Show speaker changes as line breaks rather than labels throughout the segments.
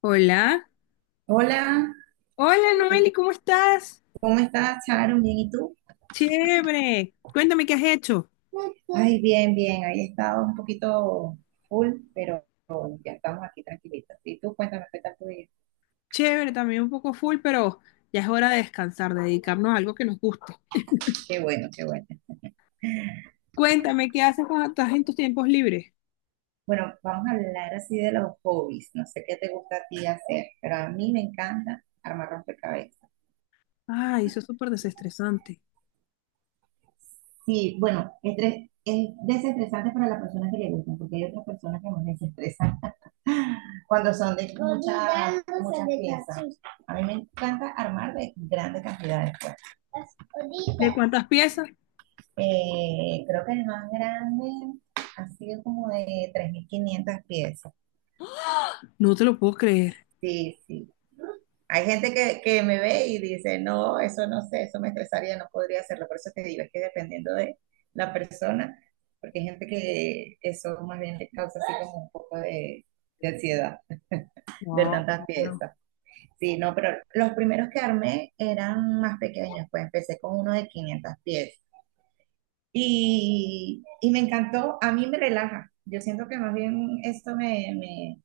Hola.
Hola,
Hola, Noeli, ¿cómo estás?
¿cómo estás, Sharon? Bien, ¿y tú?
Chévere. Cuéntame qué has hecho.
Ay, bien, bien. Ahí he estado un poquito full, pero ya estamos aquí tranquilitos. Y tú, cuéntame qué tal tu día.
Chévere, también un poco full, pero ya es hora de descansar, de dedicarnos a algo que nos guste.
Qué bueno, qué bueno.
Cuéntame qué haces cuando estás en tus tiempos libres.
Bueno, vamos a hablar así de los hobbies. No sé qué te gusta a ti hacer, pero a mí me encanta armar rompecabezas.
Ay, eso es súper desestresante.
Sí, bueno, es desestresante para las personas que le gusta, porque hay otras personas que nos desestresan cuando son de muchas piezas. A mí me encanta armar de grandes cantidades. Pues las
¿De
horitas.
cuántas piezas?
Creo que el más grande ha sido como de 3.500 piezas.
No te lo puedo creer.
Sí, sí. Hay gente que me ve y dice, no, eso no sé, eso me estresaría, no podría hacerlo. Por eso te digo, es que dependiendo de la persona, porque hay gente que eso más bien le causa así como un poco de ansiedad,
No,
de tantas piezas. Sí, no, pero los primeros que armé eran más pequeños, pues empecé con uno de 500 pies y me encantó, a mí me relaja, yo siento que más bien esto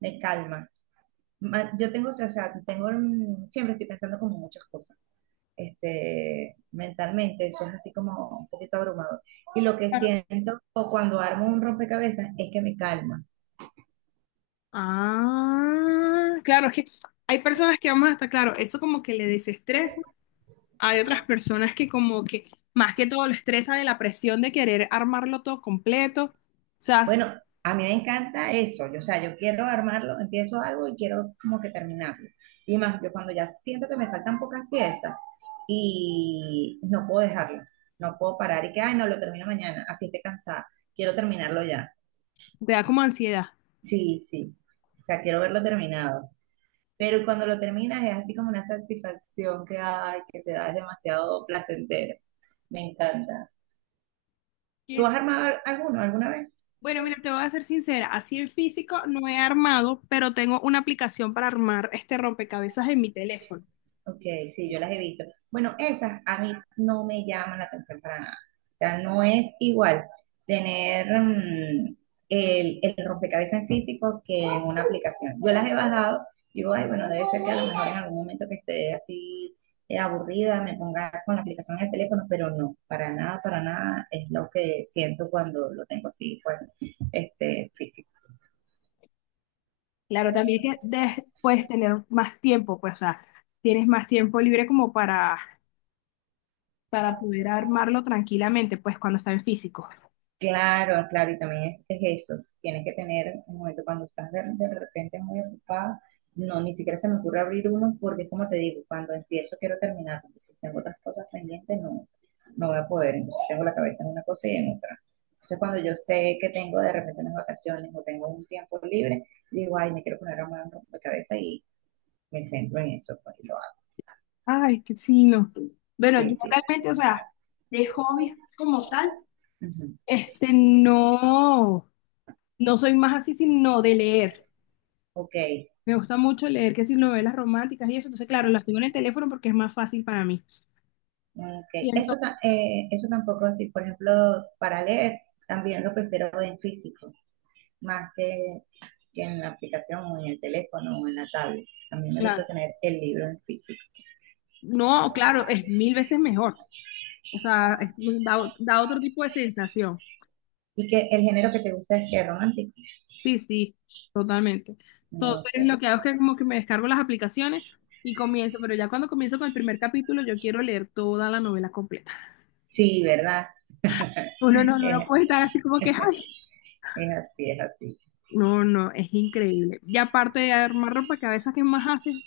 me calma. Yo tengo, o sea, tengo, siempre estoy pensando como muchas cosas, mentalmente, eso es así como un poquito abrumador. Y lo que
claro.
siento o cuando armo un rompecabezas es que me calma.
Ah, claro, es que hay personas que vamos hasta claro, eso como que le desestresa. Hay otras personas que como que más que todo lo estresa de la presión de querer armarlo todo completo, o sea,
Bueno, a mí me encanta eso. Yo, o sea, yo quiero armarlo, empiezo algo y quiero como que terminarlo. Y más, yo cuando ya siento que me faltan pocas piezas y no puedo dejarlo, no puedo parar y que, ay, no, lo termino mañana, así esté cansada, quiero terminarlo ya.
te da como ansiedad.
Sí, sí, o sea, quiero verlo terminado. Pero cuando lo terminas es así como una satisfacción que, ay, que te da, es demasiado placentero. Me encanta. ¿Tú
Que-
has armado alguno alguna vez?
Bueno, mira, te voy a ser sincera, así en físico no he armado, pero tengo una aplicación para armar este rompecabezas en mi teléfono.
Ok, sí, yo las he visto. Bueno, esas a mí no me llaman la atención para nada. O sea, no es igual tener el rompecabezas en físico que en una aplicación. Yo las he bajado, digo, ay, bueno, debe ser que a lo mejor en algún momento que esté así aburrida me ponga con la aplicación en el teléfono, pero no, para nada es lo que siento cuando lo tengo así, pues, físico.
Claro, también que puedes tener más tiempo, pues, o sea, tienes más tiempo libre como para poder armarlo tranquilamente, pues, cuando está en físico.
Claro, claro, y también es eso. Tienes que tener un momento cuando estás de repente muy ocupada. No, ni siquiera se me ocurre abrir uno porque es como te digo, cuando empiezo quiero terminar, porque si tengo otras cosas pendientes no, no voy a poder. Entonces tengo la cabeza en una cosa y en otra. Entonces cuando yo sé que tengo de repente unas vacaciones o tengo un tiempo libre, digo, ay, me quiero poner a armar un rompecabezas y me centro en eso, pues y lo hago.
Ay, que sí, no. Bueno,
Sí,
yo
sí.
realmente, o sea, de hobbies como tal,
Ujú.
no, no soy más así, sino de leer.
Ok.
Me gusta mucho leer, que si novelas románticas y eso, entonces, claro, las tengo en el teléfono porque es más fácil para mí. Y
Ok. Eso,
entonces,
eso tampoco así. Por ejemplo, para leer también lo prefiero en físico, más que en la aplicación o en el teléfono o en la tablet. A mí me gusta
claro.
tener el libro en físico.
No, claro, es mil veces mejor. O sea, da, da otro tipo de sensación.
Y que el género que te gusta es que es romántico.
Sí, sí, totalmente. Entonces,
Ok.
lo que hago es que como que me descargo las aplicaciones y comienzo, pero ya cuando comienzo con el primer capítulo, yo quiero leer toda la novela completa.
Sí, ¿verdad?
Uno no
Es,
puede estar así como que, ay,
es así, es así.
no, no, es increíble. Y aparte de armar ropa que a veces ¿qué más haces?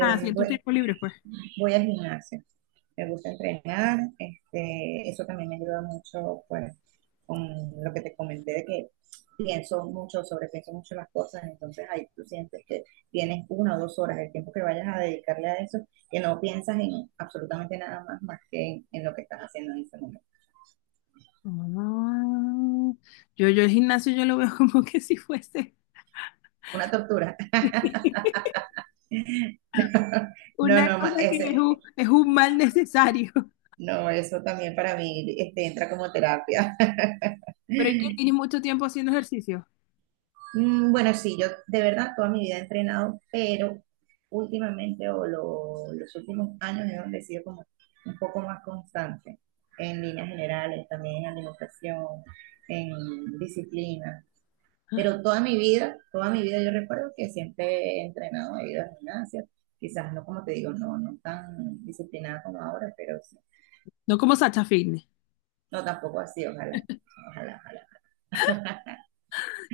Así en tu
bu-
tiempo libre, pues.
Voy al gimnasio, me gusta entrenar, eso también me ayuda mucho, pues, con lo que te comenté de que pienso mucho, sobrepienso mucho las cosas, entonces ahí tú sientes que tienes una o dos horas el tiempo que vayas a dedicarle a eso, que no piensas en absolutamente nada más más que en lo que estás haciendo en ese momento.
Ah, yo el gimnasio yo lo veo como que si fuese
Una tortura. no,
una
no,
cosa que es
ese,
es un mal necesario.
no, eso también para mí entra como terapia.
Pero es que tienes mucho tiempo haciendo ejercicio.
Bueno, sí, yo de verdad toda mi vida he entrenado, pero últimamente o los últimos años es donde he sido como un poco más constante en líneas generales, también en alimentación, en disciplina. Pero toda mi vida yo recuerdo que siempre he entrenado, he ido a gimnasia, quizás no como te digo, no, no tan disciplinada como ahora, pero sí.
No como Sacha Fitness.
No, tampoco así, ojalá, ojalá, ojalá.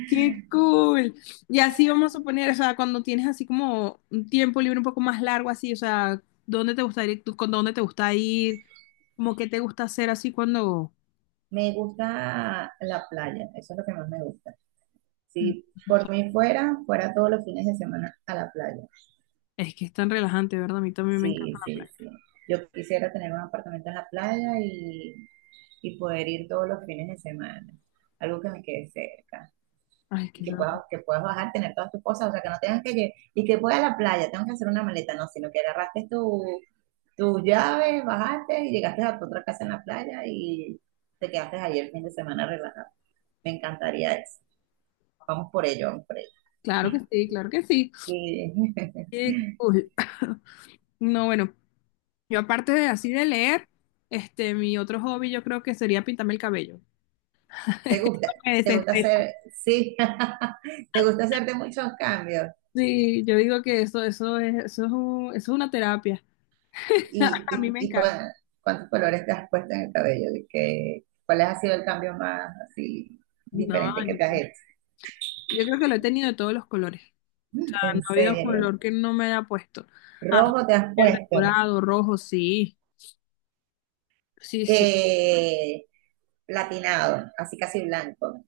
¡Qué cool! Y así vamos a suponer, o sea, cuando tienes así como un tiempo libre un poco más largo, así, o sea, ¿dónde te gusta ir? ¿Tú con dónde te gusta ir? ¿Cómo que te gusta hacer así cuando...
Me gusta la playa, eso es lo que más me gusta.
Mm,
Si
o
por
sea,
mí fuera, fuera todos los fines de semana a la playa.
es que es tan relajante, ¿verdad? A mí también me encanta
Sí,
la
sí,
playa.
sí. Yo quisiera tener un apartamento en la playa y poder ir todos los fines de semana. Algo que me quede cerca.
Ay,
Y
quizás.
que puedas bajar, tener todas tus cosas. O sea, que no tengas que llegar. Y que voy a la playa, tengo que hacer una maleta. No, sino que agarraste tus llaves, bajaste y llegaste a tu otra casa en la playa y te quedaste ahí el fin de semana relajado. Me encantaría eso. Vamos por ello, vamos por ello.
Claro que sí, claro que sí.
Sí.
Qué cool. No, bueno, yo aparte de así de leer, mi otro hobby yo creo que sería pintarme el cabello.
¿Te gusta,
Eso me
te gusta
desestresa.
hacer, sí, te gusta hacerte muchos cambios?
Sí, yo digo que eso es eso es una terapia.
¿Y,
A
y,
mí me
y
encanta.
cua- cuántos colores te has puesto en el cabello? ¿Y cuál ha sido el cambio más así
No,
diferente que
yo
te has
creo,
hecho?
yo creo que lo he tenido de todos los colores. Ah, no
En
ha habido
serio,
color que no me haya puesto.
rojo te has
Verde,
puesto,
dorado, rojo, sí. Sí, sí.
eh, platinado, así casi blanco.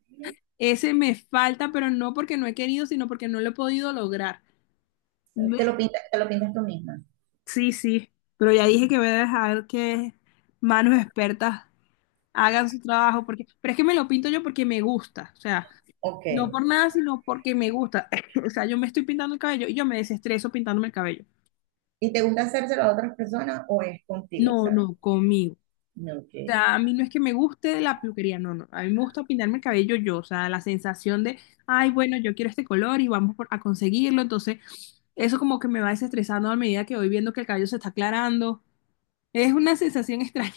Ese me falta, pero no porque no he querido, sino porque no lo he podido lograr. Me-
Te lo pintas tú misma?
Sí, sí, pero ya dije que voy a dejar que manos expertas hagan su trabajo, porque, pero es que me lo pinto yo porque me gusta, o sea,
Ok.
no por nada, sino porque me gusta. O sea, yo me estoy pintando el cabello y yo me desestreso pintándome el cabello.
¿Y te gusta hacérselo a otras personas o es contigo? O
No,
sea,
no, conmigo.
no, ok,
O sea, a mí no es que me guste la peluquería, no, no. A mí me gusta pintarme el cabello yo, o sea, la sensación de, ay, bueno, yo quiero este color y a conseguirlo. Entonces, eso como que me va desestresando a medida que voy viendo que el cabello se está aclarando. Es una sensación extraña,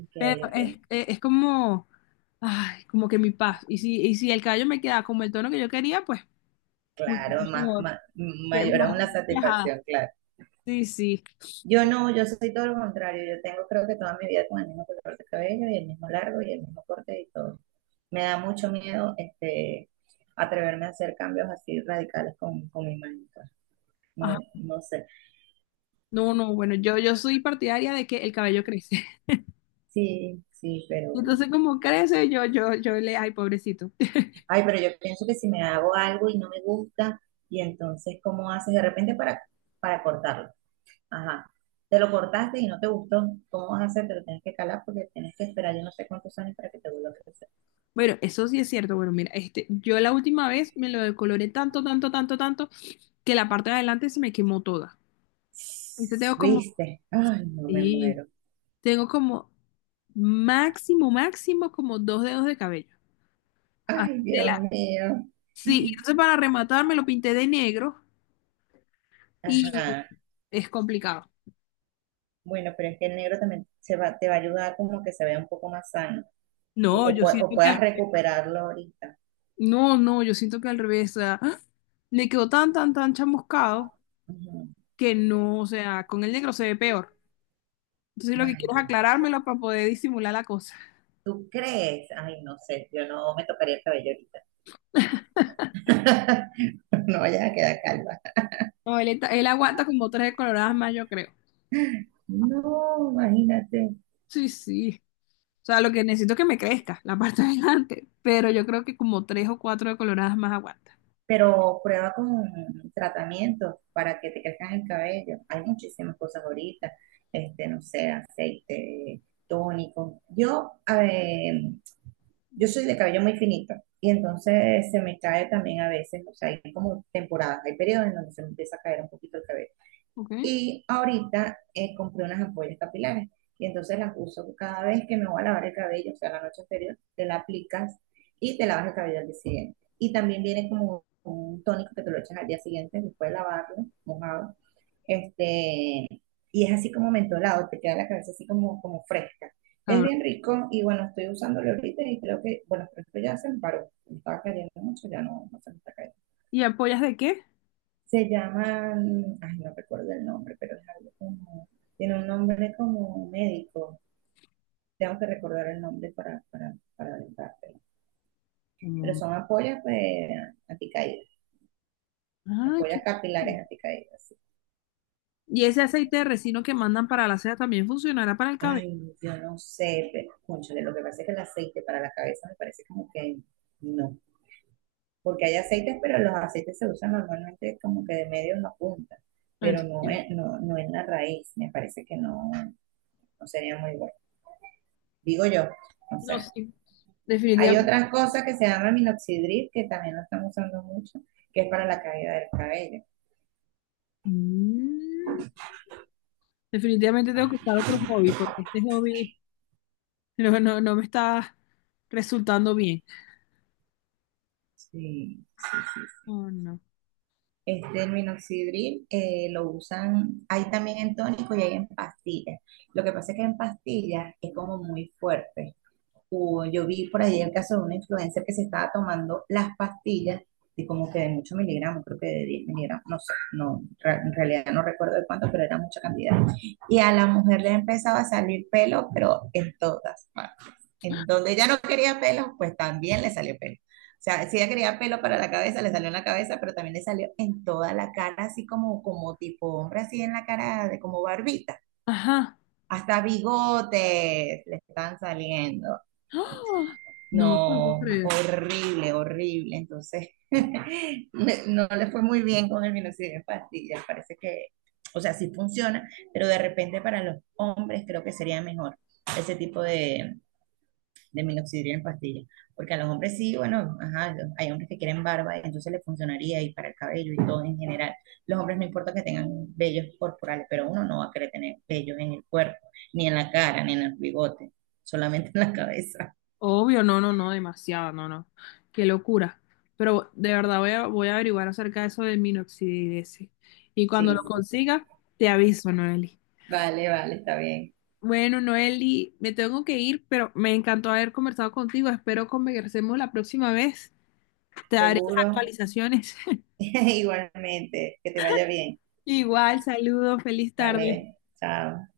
ok,
pero
ok.
es como, ay, como que mi paz. Y y si el cabello me queda como el tono que yo quería, pues mucho
Claro, más,
mejor,
más,
que
mayor
más
aún la
relajada.
satisfacción, claro.
Sí, sí.
Yo no, yo soy todo lo contrario. Yo tengo creo que toda mi vida con el mismo color de cabello y el mismo largo y el mismo corte y todo. Me da mucho miedo atreverme a hacer cambios así radicales con mi imagen pues.
Ah,
No, no sé.
no, no, bueno, yo soy partidaria de que el cabello crece.
Sí, sí, pero...
Entonces, como crece, yo le, ay, pobrecito.
Ay, pero yo pienso que si me hago algo y no me gusta, y entonces, ¿cómo haces de repente para cortarlo? Ajá. Te lo cortaste y no te gustó, ¿cómo vas a hacer? Te lo tienes que calar porque tienes que esperar yo no sé cuántos años para que te vuelva a crecer.
Bueno, eso sí es cierto. Bueno, mira, yo la última vez me lo decoloré tanto, que la parte de adelante se me quemó toda. Entonces tengo como,
¿Viste? Ay, no me
sí,
muero.
tengo como máximo, máximo, como dos dedos de cabello. Así
Ay,
de
Dios
la-
mío.
sí, y entonces para rematar me lo pinté de negro y
Ajá.
es complicado.
Bueno, pero es que el negro también se va, te va a ayudar como que se vea un poco más sano
No,
o,
yo
o
siento que al
puedas
revés.
recuperarlo ahorita.
No, no, yo siento que al revés. O sea, ¡ah! Me quedó tan chamuscado
Ujú.
que no, o sea, con el negro se ve peor. Entonces lo que
Ay,
quiero es
Dios.
aclarármelo para poder disimular la cosa.
¿Tú crees? Ay, no sé, yo no me tocaría el cabello ahorita. No vayas a quedar calva.
No, él, él aguanta como tres coloradas más, yo creo.
No, imagínate.
Sí, sí. O sea, lo que necesito es que me crezca la parte de adelante, pero yo creo que como tres o cuatro de coloradas más aguanta.
Pero prueba con tratamientos para que te crezcan el cabello. Hay muchísimas cosas ahorita, no sé, aceite, tónico. Yo, a ver, yo soy de cabello muy finito y entonces se me cae también a veces, o sea, hay como temporadas, hay periodos en donde se me empieza a caer un poquito el cabello.
¿Ok?
Y ahorita compré unas ampollas capilares y entonces las uso cada vez que me voy a lavar el cabello, o sea, la noche anterior, te la aplicas y te lavas el cabello al día siguiente. Y también viene como un tónico que te lo echas al día siguiente después de lavarlo, mojado. Este, y es así como mentolado, te queda la cabeza así como, como fresca. Es
Ahora,
bien rico y bueno, estoy usándolo ahorita y creo que, bueno, pero esto ya se me paró, me estaba cayendo mucho, ya no, no se me está cayendo.
¿y apoyas de qué?
Se llaman, ay, no recuerdo el nombre, pero es algo como, tiene un nombre como médico. Tengo que recordar el nombre para aventártelo. Pero
Mm.
son apoyas pues, anticaídas,
Ah, qué...
apoyas capilares anticaídas. Sí.
¿Y ese aceite de resino que mandan para la seda también funcionará para el cabello?
Ay, yo no sé, pero, cónchale, lo que pasa es que el aceite para la cabeza me parece como que no. Porque hay aceites, pero los aceites se usan normalmente como que de medio en la punta,
A ver,
pero no,
si-
no, no en la raíz. Me parece que no, no sería muy bueno. Digo yo, no
No,
sé.
sí.
Hay
Definitivamente.
otras cosas que se llama minoxidil, que también lo están usando mucho, que es para la caída del cabello.
Mm, definitivamente tengo que buscar otro hobby, porque este hobby no, no, no me está resultando bien.
Sí, sí, sí.
Oh, no.
Este el minoxidil lo usan, hay también en tónico y hay en pastillas. Lo que pasa es que en pastillas es como muy fuerte. O yo vi por ahí el caso de una influencer que se estaba tomando las pastillas de como que de muchos miligramos, creo que de 10 miligramos, no sé, no, en realidad no recuerdo de cuánto, pero era mucha cantidad. Y a la mujer le empezaba a salir pelo, pero en todas partes. En donde ella no quería pelo, pues también le salió pelo. O sea, si ella quería pelo para la cabeza, le salió en la cabeza, pero también le salió en toda la cara, así como, como tipo hombre, así en la cara de como barbita.
Ajá.
Hasta bigotes le están saliendo.
¡Ah! No te lo puedo
No,
creer.
horrible, horrible. Entonces, no le fue muy bien con el minoxidil en pastillas. Parece que, o sea, sí funciona, pero de repente para los hombres creo que sería mejor ese tipo de minoxidil en pastillas. Porque a los hombres sí, bueno, ajá, hay hombres que quieren barba y entonces le funcionaría y para el cabello y todo en general. Los hombres no importa que tengan vellos corporales, pero uno no va a querer tener vellos en el cuerpo, ni en la cara, ni en el bigote, solamente en la cabeza.
Obvio, no, no, no, demasiado, no, no. Qué locura. Pero de verdad voy a averiguar acerca de eso del minoxidilese. Y cuando lo
Sí, sí.
consiga, te aviso, Noeli.
Vale, vale, está bien.
Bueno, Noeli, me tengo que ir, pero me encantó haber conversado contigo. Espero conversemos la próxima vez. Te daré las
Seguro.
actualizaciones.
Igualmente, que te vaya bien.
Igual, saludos, feliz tarde.
Vale, chao.